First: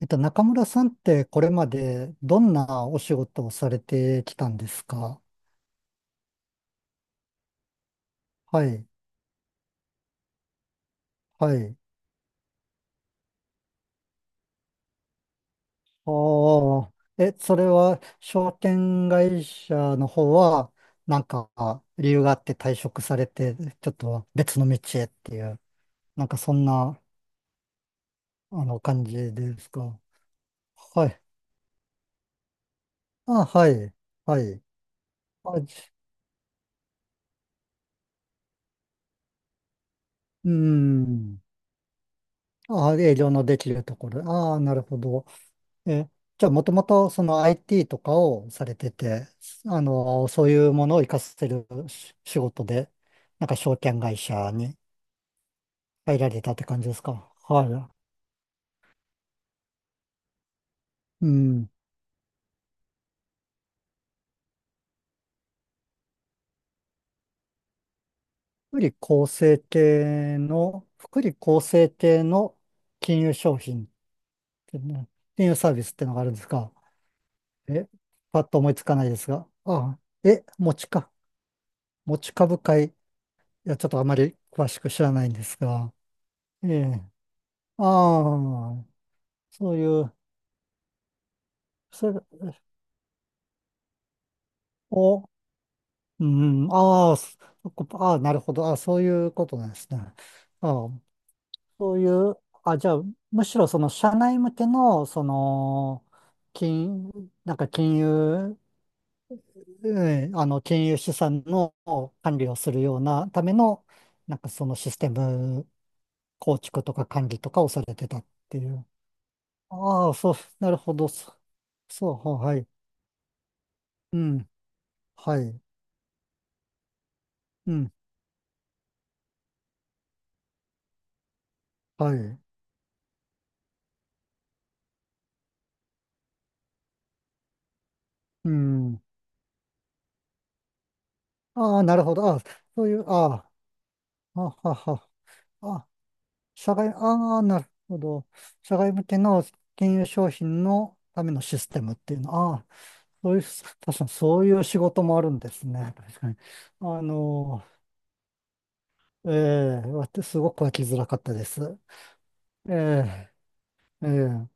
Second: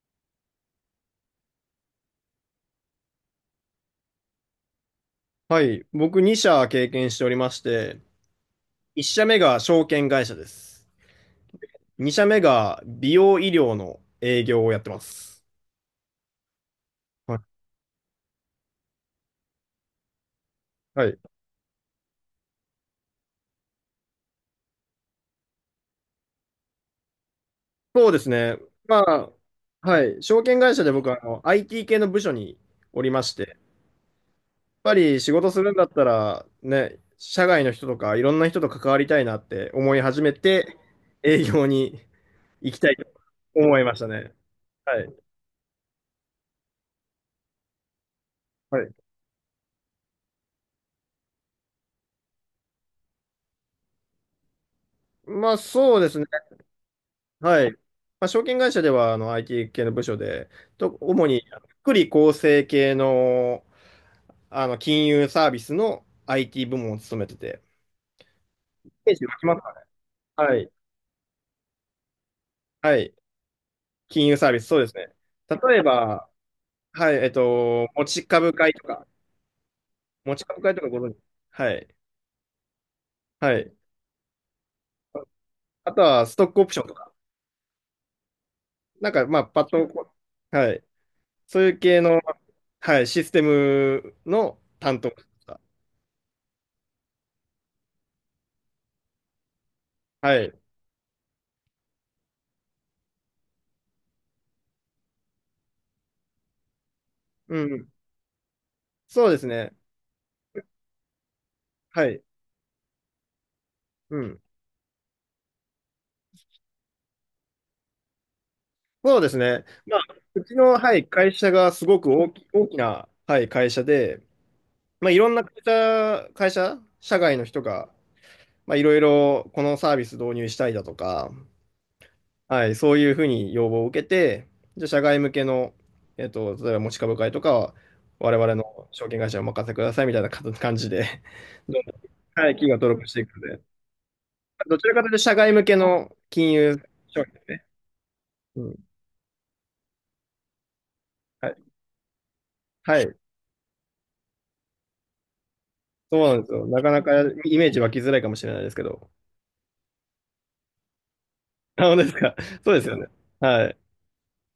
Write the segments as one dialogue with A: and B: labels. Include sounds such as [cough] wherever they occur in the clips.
A: 中村さんってこれまでどんなお仕事をされてきたんですか？
B: はい。僕2社経験しておりまして、
A: はい、
B: 1社目が証券会社です。
A: はい。
B: 2社目が美容医療の営業をやってます。
A: ああ、
B: は
A: え、
B: い。
A: それは証券会社の方は、
B: はい。
A: なんか理由があって退職されて、ちょっと別の道へっていう、なんかそんな、
B: そうですね。
A: あの、
B: ま
A: 感じ
B: あ、
A: ですか？
B: はい。証券会社で
A: は
B: 僕は
A: い。
B: IT 系の部署におりまして、
A: あ、
B: やっ
A: はい、はい。
B: ぱり仕事す
A: あ、
B: るん
A: じ
B: だったら、ね、社外の人とかいろんな人と関わりたいなって思い始め
A: うー
B: て、
A: ん。
B: 営業に行きた
A: あ、
B: いと
A: 営業のでき
B: 思い
A: る
B: ま
A: と
B: した
A: ころ。
B: ね。
A: ああ、なるほ
B: はい。
A: ど。え、じゃあ、もともとその IT とかをされ
B: は
A: て
B: い。
A: て、あの、そういうものを活かせるし仕事で、証券会社に
B: まあそうで
A: 入
B: すね。
A: られたって感じですか。
B: はい。ま
A: は
B: あ、証券会社ではIT 系の部署で、主
A: い。う
B: に
A: ん。
B: 福利厚生系の、あの金融サービスの IT 部門を務めてて。
A: 福利
B: イメージ
A: 厚
B: 湧きま
A: 生
B: すかね？
A: 系
B: はい。
A: の、福利厚生系の
B: はい。
A: 金融商品っ
B: 金融サービス、そ
A: て
B: うです
A: ね、
B: ね。
A: 金融サー
B: 例え
A: ビスってのがあ
B: ば、
A: るんですか。
B: はい、
A: え、
B: 持ち
A: パッ
B: 株
A: と思
B: 会
A: い
B: と
A: つかな
B: か、
A: いですが。ああ、
B: 持ち
A: え、
B: 株会
A: 持
B: と
A: ち
B: かご
A: か。
B: 存知？はい。
A: 持ち株会。い
B: はい。
A: や、ちょっとあまり詳しく知らないんです
B: あ
A: が。
B: とは、ストックオ
A: え
B: プションと
A: え。
B: か、
A: ああ。
B: なんか、まあ、パッ
A: そう
B: と
A: い
B: こ
A: う
B: う、はい。そういう系
A: そ
B: の、
A: れ、
B: はい、システムの担当と
A: お、
B: か。
A: うん、ああ、そそこああ、なるほど。ああ、そういうことなんですね。
B: はい。
A: ああ、そういう、あ、じゃあ、むしろその社内向けの、その、金、
B: うん。
A: 金融、
B: そうですね。
A: うん、あの、金融資産の
B: はい。
A: 管理をするようなための、
B: うん。
A: そのシステム構築とか管理とかをされてたっていう。
B: そうですね。まあ、
A: ああ、そう、
B: うち
A: なる
B: の、
A: ほ
B: はい、
A: ど。そ
B: 会社がすごく
A: そう、は
B: 大
A: い。
B: きな、はい、会社
A: う
B: で、
A: ん、
B: まあ、いろん
A: は
B: な会
A: い。
B: 社、会社、社外の人
A: う
B: が、
A: ん、
B: まあ、いろいろこのサービス導入したいだとか、
A: はい。
B: はい、そういうふうに要望を受けて、じゃあ社外向けの、例えば持ち株会とかは、我
A: う
B: 々の
A: ん。
B: 証券会社にお任せくださいみたいなか感じで、[laughs]
A: あ
B: ど
A: あ、
B: んどん、
A: なるほど。ああ、
B: はい、企業が
A: そう
B: 登
A: いう、
B: 録していく
A: あ
B: ので、
A: あ、はは
B: どちらかとい
A: は。
B: うと社外向け
A: あ、
B: の金融
A: 社外、
B: 商品
A: あ
B: で
A: あ、
B: す
A: な
B: ね。
A: るほど。
B: うん。
A: 社外向けの金融商品のための
B: は
A: シ
B: い。
A: ステムっていうの。ああ、
B: はい。
A: そういう、確かにそういう仕事もあるんですね。
B: そ
A: 確
B: う
A: か
B: な
A: に。
B: んですよ。なかな
A: あ
B: かイ
A: の、
B: メージ湧きづらいかもしれないですけど。
A: ええ、わてすごく湧きづらかったです。
B: あ、本当ですか？そ
A: え
B: うですよね。
A: え、
B: はい。
A: ええ、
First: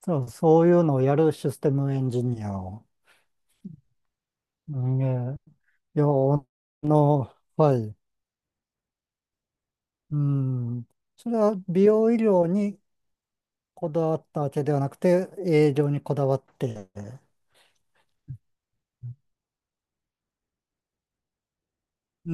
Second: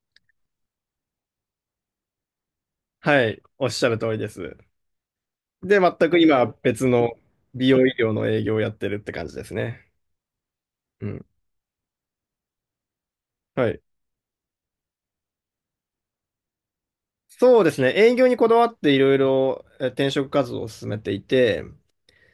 A: そう、そういうのをやるシステムエンジニアを。
B: はい。おっしゃる通りです。
A: うんええ、
B: で、
A: いや、あ
B: 全く今、別の
A: の、
B: 美
A: は
B: 容医
A: い。
B: 療の営業をやってるって感じですね。
A: うん。
B: うん。
A: それは美容医療に
B: はい。
A: こだわったわけではなくて、営業にこだわって、
B: そうですね。営業にこだわっていろいろ転職活動を進めていて、
A: う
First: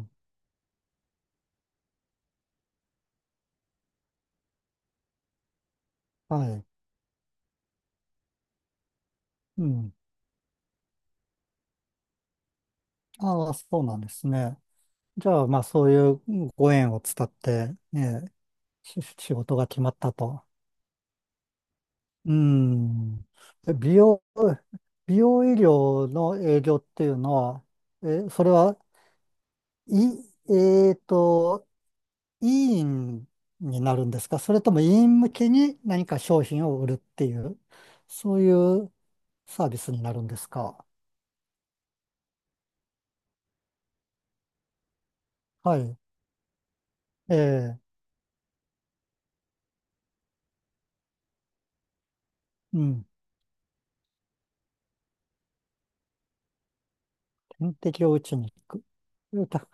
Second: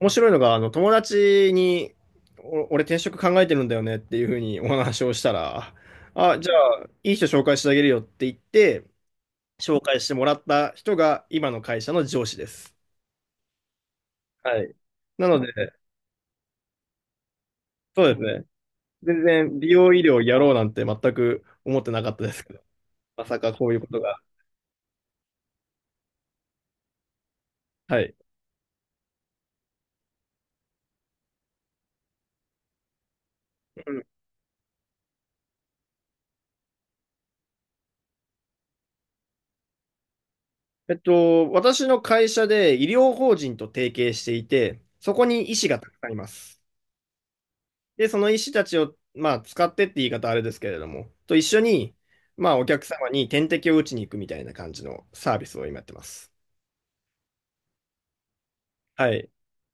B: 面白いのが、あの、友達に、俺転職考えてるんだよねっていうふうにお話をしたら、あ、
A: は
B: じゃ
A: い、
B: あ、いい人紹介してあげるよって言って、
A: う
B: 紹
A: ん。
B: 介してもらった人が今の会社の上司です。
A: ああ、そうなんですね。
B: はい。
A: じ
B: な
A: ゃ
B: の
A: あ、
B: で、
A: まあ、そういうご縁を伝って、
B: そうです
A: ね、
B: ね。
A: し
B: 全
A: 仕事
B: 然
A: が
B: 美
A: 決ま
B: 容
A: っ
B: 医
A: た
B: 療や
A: と。
B: ろうなんて全く思ってなかったで
A: う
B: すけど、
A: ん。
B: まさかこ
A: え
B: ういうこ
A: 美
B: とが。
A: 容、美容医療の営業っていうのは、
B: はい。
A: え、それは、い、えっと、医院に
B: う
A: なる
B: ん、
A: んですか？それとも医院向けに何か商品を売るっていう、そういうサービスになるんですか？
B: 私の会社で医療法人と提携していて、そこに医師
A: は
B: がたく
A: い。
B: さんいます。
A: ええ、
B: で、その医師たちを、まあ、使ってって言い方はあれですけれども、と一緒に、まあ、お
A: う
B: 客
A: ん。
B: 様に点滴を打ちに行くみたいな感じのサービスを今やってます。
A: 点滴を打ちに行
B: はい。
A: く。た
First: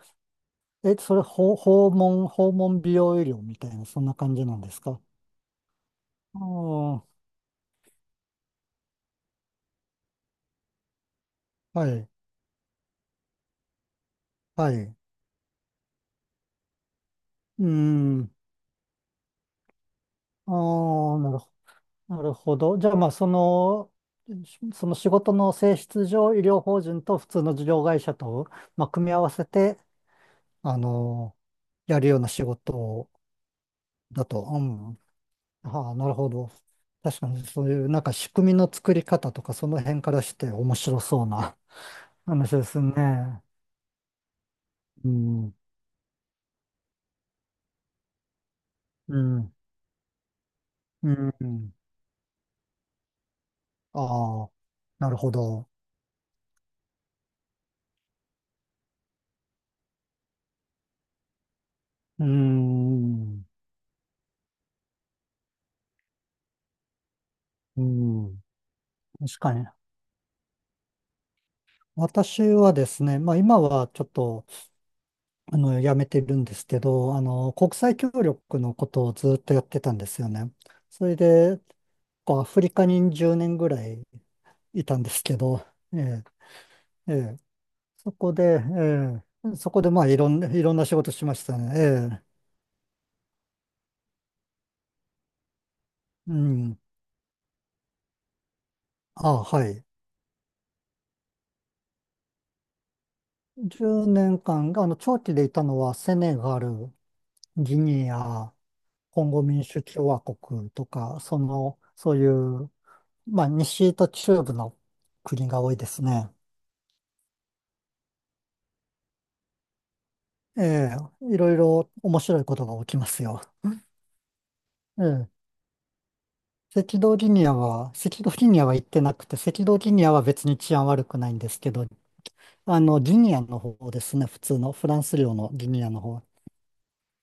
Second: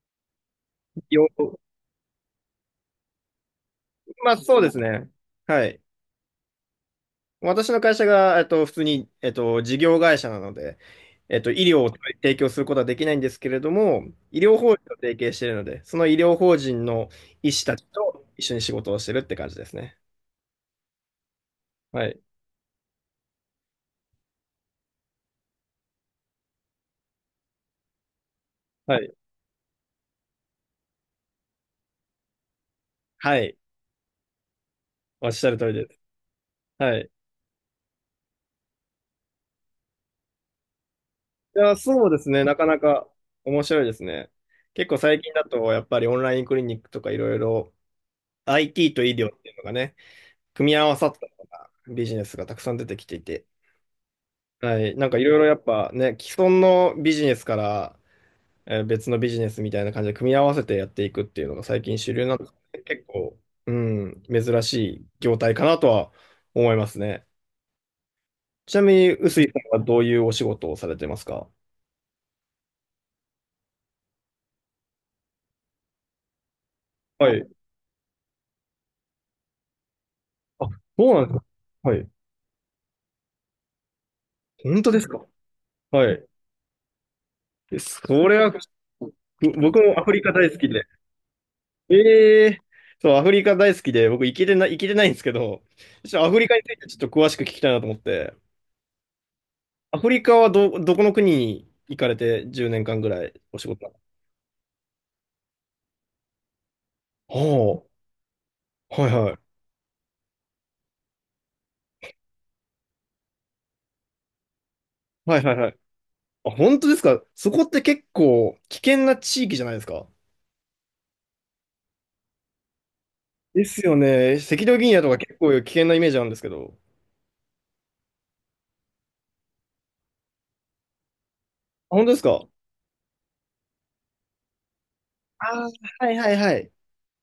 A: え、それ、
B: よ、
A: 訪訪問、訪問美容医療みたいな、そんな
B: ま
A: 感
B: あ、
A: じな
B: そ
A: ん
B: うで
A: で
B: す
A: すか？
B: ね。はい。
A: ああ、
B: 私の会社が、普通に、事業会社なので、医療
A: は
B: を
A: い、
B: 提供することはできないんですけれども、医療
A: は
B: 法人と
A: い。
B: 提携しているので、その医療法人の医師
A: う
B: たちと
A: ん。
B: 一緒に仕事をしてるって感じですね。
A: ああ、なるほ、
B: はい。
A: なるほど。じゃあ、まあ、その、しその仕事の性質上、医療法人と普通の事業会社と、まあ、
B: は
A: 組み
B: い。
A: 合わせて、あの、やるような仕事
B: はい。
A: だと。うん
B: おっしゃる通りで
A: はあ、
B: す。
A: なるほど。
B: はい。
A: 確かにそういう仕組みの作り方とかその辺からして面白そうな
B: いや、そうで
A: [laughs]
B: すね。
A: 話
B: な
A: で
B: かな
A: す
B: か
A: ね。
B: 面白いですね。結構
A: う
B: 最近だ
A: ん。
B: と、やっぱりオンラインクリニックとかいろいろ IT と医
A: う
B: 療って
A: ん。
B: いうのがね、組み合わさ
A: う
B: ったような
A: ん。
B: ビジネスがたくさん出てきていて、
A: ああ、
B: はい。な
A: な
B: ん
A: る
B: かい
A: ほ
B: ろいろやっ
A: ど。
B: ぱね、既存のビジネスから、別のビジネスみたいな感じで組み合わせてやっていくっていうのが最近主
A: う
B: 流
A: ー
B: なんで、結構、
A: ん。
B: うん、珍しい業態かなとは思いますね。
A: うん。
B: ちなみに、
A: 確
B: 臼井
A: かに。
B: さんはどういうお仕事をされてますか？
A: 私はですね、まあ今はちょっと、あの、やめてるんですけど、あ
B: はい。
A: の、国際協力のことをずっとやってたんですよね。
B: あ、
A: そ
B: そう
A: れ
B: なんですか。
A: で、
B: はい。
A: こうアフリカに10年ぐらい
B: 本
A: い
B: 当
A: た
B: で
A: ん
B: す
A: です
B: か？
A: けど、
B: は
A: え
B: い。
A: えええ
B: え
A: そ
B: そ
A: こ
B: れは、ぶ
A: で、ええ、そ
B: 僕
A: こで
B: も
A: ま
B: ア
A: あ
B: フ
A: い
B: リ
A: ろ
B: カ
A: んな、
B: 大好
A: い
B: き
A: ろん
B: で。
A: な仕事しましたね。ええ、
B: ええ、そう、アフリカ大好きで、僕行けてないんですけど、ちょっとア
A: う
B: フリカについ
A: ん。
B: てちょっと詳しく聞きたいなと思って。
A: あ、はい。
B: アフリカはどこの国に行かれて10年間ぐらいお仕事なの？
A: 10年間が、あの、長期でいたのはセネガル、ギ
B: お
A: ニア、
B: ー、はい
A: コン
B: は
A: ゴ
B: い。
A: 民主共和国とか、その、そういう、まあ西と中部の
B: はい
A: 国
B: はい
A: が
B: は
A: 多い
B: い。
A: ですね。
B: あ、本当ですか？そこって結構危険な地域じゃないですか？
A: ええ、いろいろ面白いことが起きますよ。
B: ですよね。赤道ギニア
A: え
B: とか
A: え、
B: 結構危険なイメージあるんですけど。
A: 赤道ギニアは、赤道ギニアは行ってなくて、赤道ギニアは別に治安悪くないんですけど、
B: あ、本当ですか？
A: あの、ギニアの方ですね。普通のフランス領の
B: あ
A: ギ
B: ー、
A: ニアの
B: はい
A: 方。
B: はいはい。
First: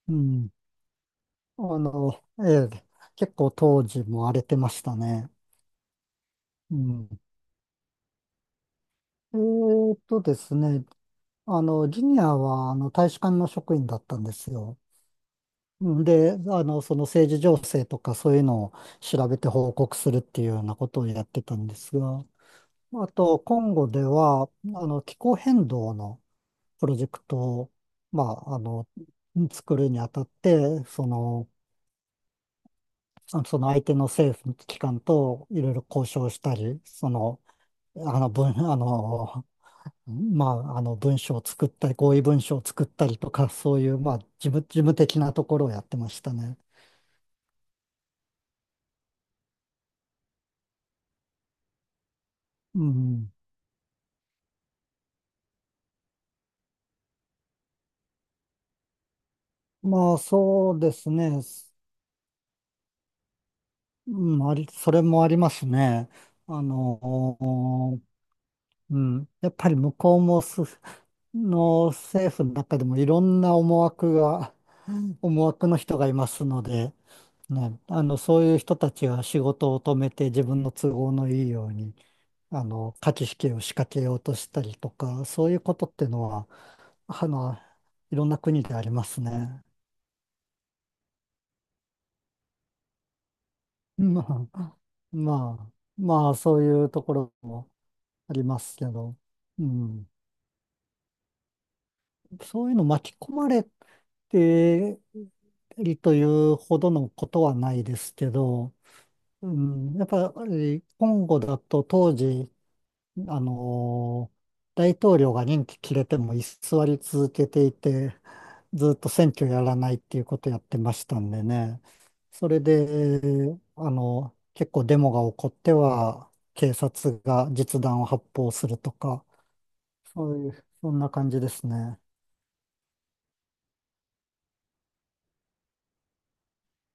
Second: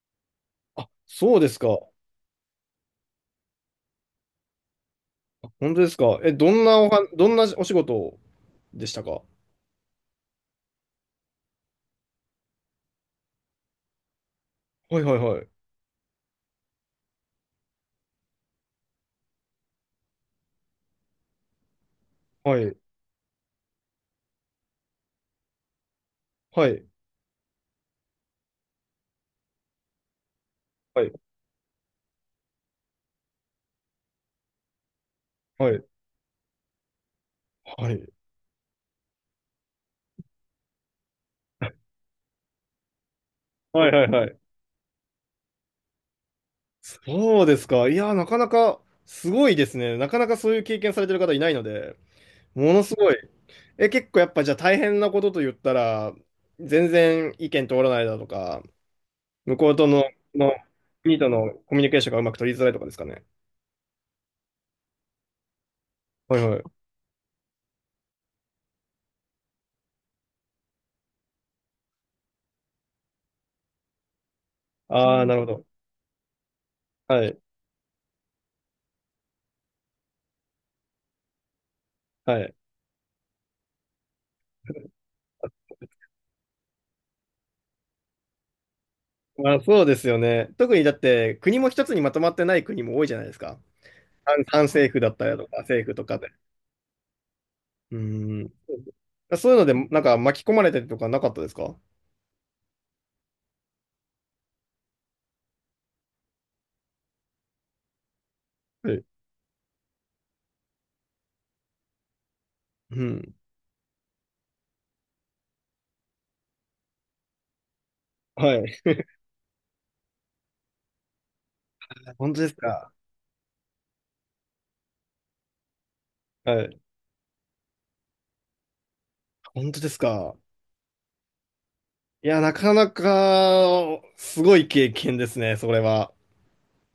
A: うん。
B: あ、そうです
A: あ
B: か。
A: の、ええ、結構当時も荒れてましたね。
B: あ、本当ですか？え、
A: うん。
B: どんなお仕事でしたか？は
A: ですね。あの、ギニアは、あの、大使館の職員だったんですよ。
B: いはいはい。
A: うんで、あの、その政治情勢とかそういうのを調べて報告するっていうようなことをやってたんですが、
B: はい。
A: あと、コンゴでは、あの、気候変動の
B: はい。
A: プロジェクトを、まあ、あの、作るにあたって、
B: は
A: そ
B: い。
A: の、あその相手の政府機関とい
B: は
A: ろい
B: い。
A: ろ交渉したり、その、
B: はい。
A: あの文、あの、まあ、あの文書を作ったり、合意文書を作ったりとか、そう
B: は
A: い
B: い。
A: う、
B: はい。
A: ま
B: は
A: あ、事
B: い。はい。
A: 務、事務的なところをやってましたね。
B: そうですか。いや、なかなかすごいですね。なかなかそういう経験されてる方いないので、もの
A: う
B: すごい。
A: ん。
B: え、結構やっぱじゃあ大変なことと言ったら、全然意見通らないだとか、向こうとの、
A: まあ、
B: の
A: そうです
B: 国と
A: ね。
B: のコミュニケーションがうまく取りづらいとかですかね。
A: うん、あり、それもありますね。
B: はいは
A: あ
B: い。
A: の、うん。やっぱり向こうもす、の政府の中でもいろんな思惑が、
B: ああ、なる
A: 思
B: ほど。
A: 惑の人がいますので、
B: はい。
A: ね、あの、そういう人たちは仕事を止めて自分の都合のいいように、
B: はい。
A: あの、価値きを仕掛けようとしたりとか、そういうことってのは、あの、いろんな国であります
B: まあ、
A: ね。
B: そうですよね。特にだって国も一つにまとまってない国も多いじゃないですか。
A: ま
B: 反
A: あ、
B: 政府だったりだと
A: ま
B: か、
A: あ、
B: 政府とか
A: ま
B: で。
A: あ、そういうところも
B: う
A: あり
B: ーん。
A: ますけど、
B: そういう
A: う
B: ので、なん
A: ん、
B: か巻き込まれたりとかなかったですか？
A: そういうの巻き込まれてりというほどのことはないですけど、
B: はい、
A: うん、やっぱり今後だと当時、
B: うん、
A: あのー大統領が任期切れても居座り続けていて、
B: は
A: ずっ
B: い。
A: と選挙やらないっていうことやってましたんでね。
B: 本当
A: そ
B: です
A: れ
B: か？
A: で、あの、結構デモが起こっては、
B: は
A: 警
B: い。
A: 察が実弾を発砲するとか、
B: 本当です
A: そ
B: か？
A: ういう、そんな感じですね。
B: いや、なかなか、すごい経験ですね、それは。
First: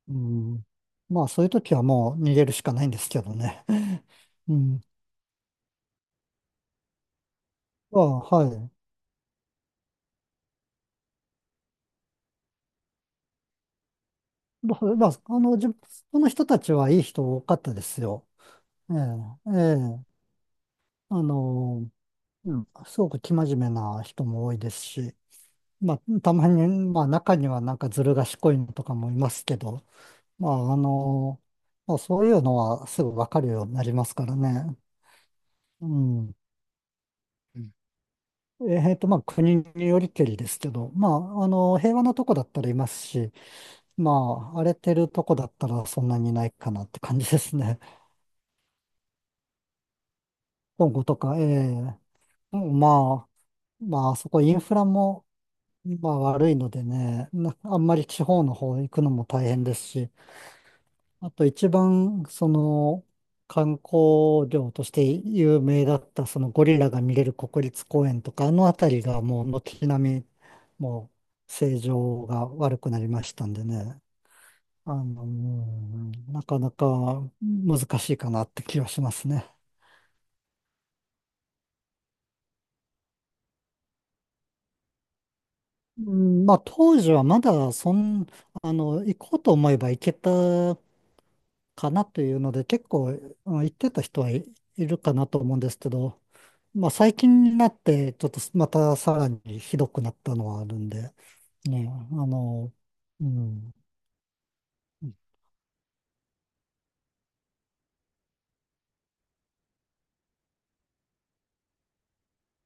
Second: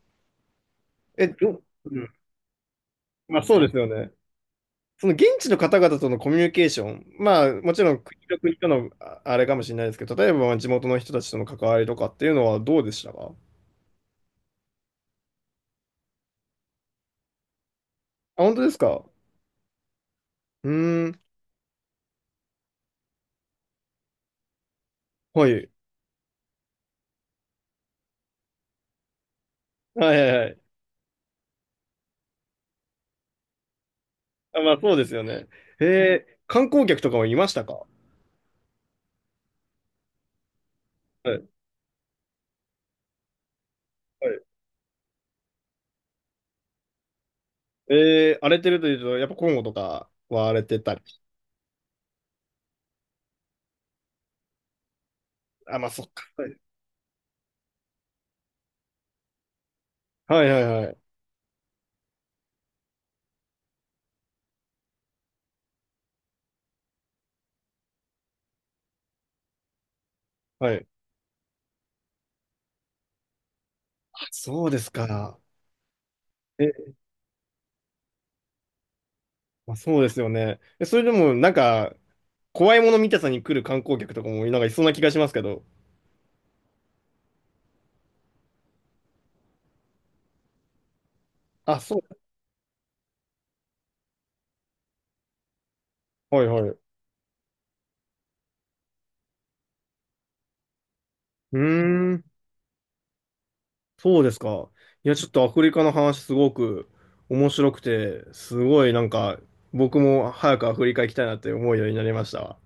A: うん。まあ、そういう時は
B: う
A: も
B: ん。
A: う逃げるしかないんですけど
B: まあそう
A: ね。
B: ですよ
A: [laughs]
B: ね。
A: うん。
B: その現地の方々とのコミュニケーション、まあもちろ
A: ま
B: ん
A: あ、
B: 国と
A: は
B: 国と
A: い。
B: のああれかもしれないですけど、例えば地元の人たちとの関わりとかっていうのはどうでしたか？
A: まあ、その人たちはいい人多かったですよ。
B: あ、本当です
A: え
B: か？
A: え、ええ。
B: うーん、
A: あの、うん、すごく生真面目な人も多いですし、
B: はい。
A: まあ、たまに、まあ、中にはずる賢いのとかもいますけど、
B: はいはいは
A: まあ、
B: い。
A: あの、まあ、そういうのはすぐわかるようになりますから
B: あ、ま
A: ね。
B: あそうですよね。へ
A: う
B: え、
A: ん。
B: 観光客とかもいまし
A: う
B: たか？は
A: んまあ、国によりけりですけど、ま
B: い、は
A: あ、あの、平和なとこだったらいますし、
B: い。
A: まあ、荒れてるとこだったらそんなにいないかなって感じですね。
B: えー、荒れてるというと、やっぱコンゴとかは荒れ
A: [laughs]
B: て
A: 今
B: たり。
A: 後とか、ええうんまあ、まあ、あそこインフラも、
B: あ、まあ、そっ
A: まあ
B: か。
A: 悪いのでね、な [laughs] あんまり地方の方行くのも大変ですし、
B: はいはいはいはい。
A: あと一番その観光業として有名だったそのゴリラが見れる国立公園とか、あの辺りがもう軒並み
B: はい。
A: もう正常が悪くなりましたんでね、
B: そうです
A: あの、う
B: か。
A: んなかな
B: え、
A: か難しいかなって気がしますね。
B: まあ、そうですよね。え、それでも、なんか、怖いもの見たさに来る観光客とかも、なんかいそうな気がしますけど。
A: うん、まあ当時はまだそん、あの、行こうと思えば行けた
B: あ、
A: か
B: そ
A: なというので、結構、うん言ってた人はいいるかなと思うんですけど、
B: う。はいはい。う
A: まあ最近になって、ちょっとまたさらにひどくなったのはあるんで、
B: ー
A: ね、あ
B: ん、
A: の、うん。
B: そうですか。いや、ちょっとアフリカの話すごく面白くて、すごいなんか、僕も早くアフリカ行きたいなって思うようになりましたわ。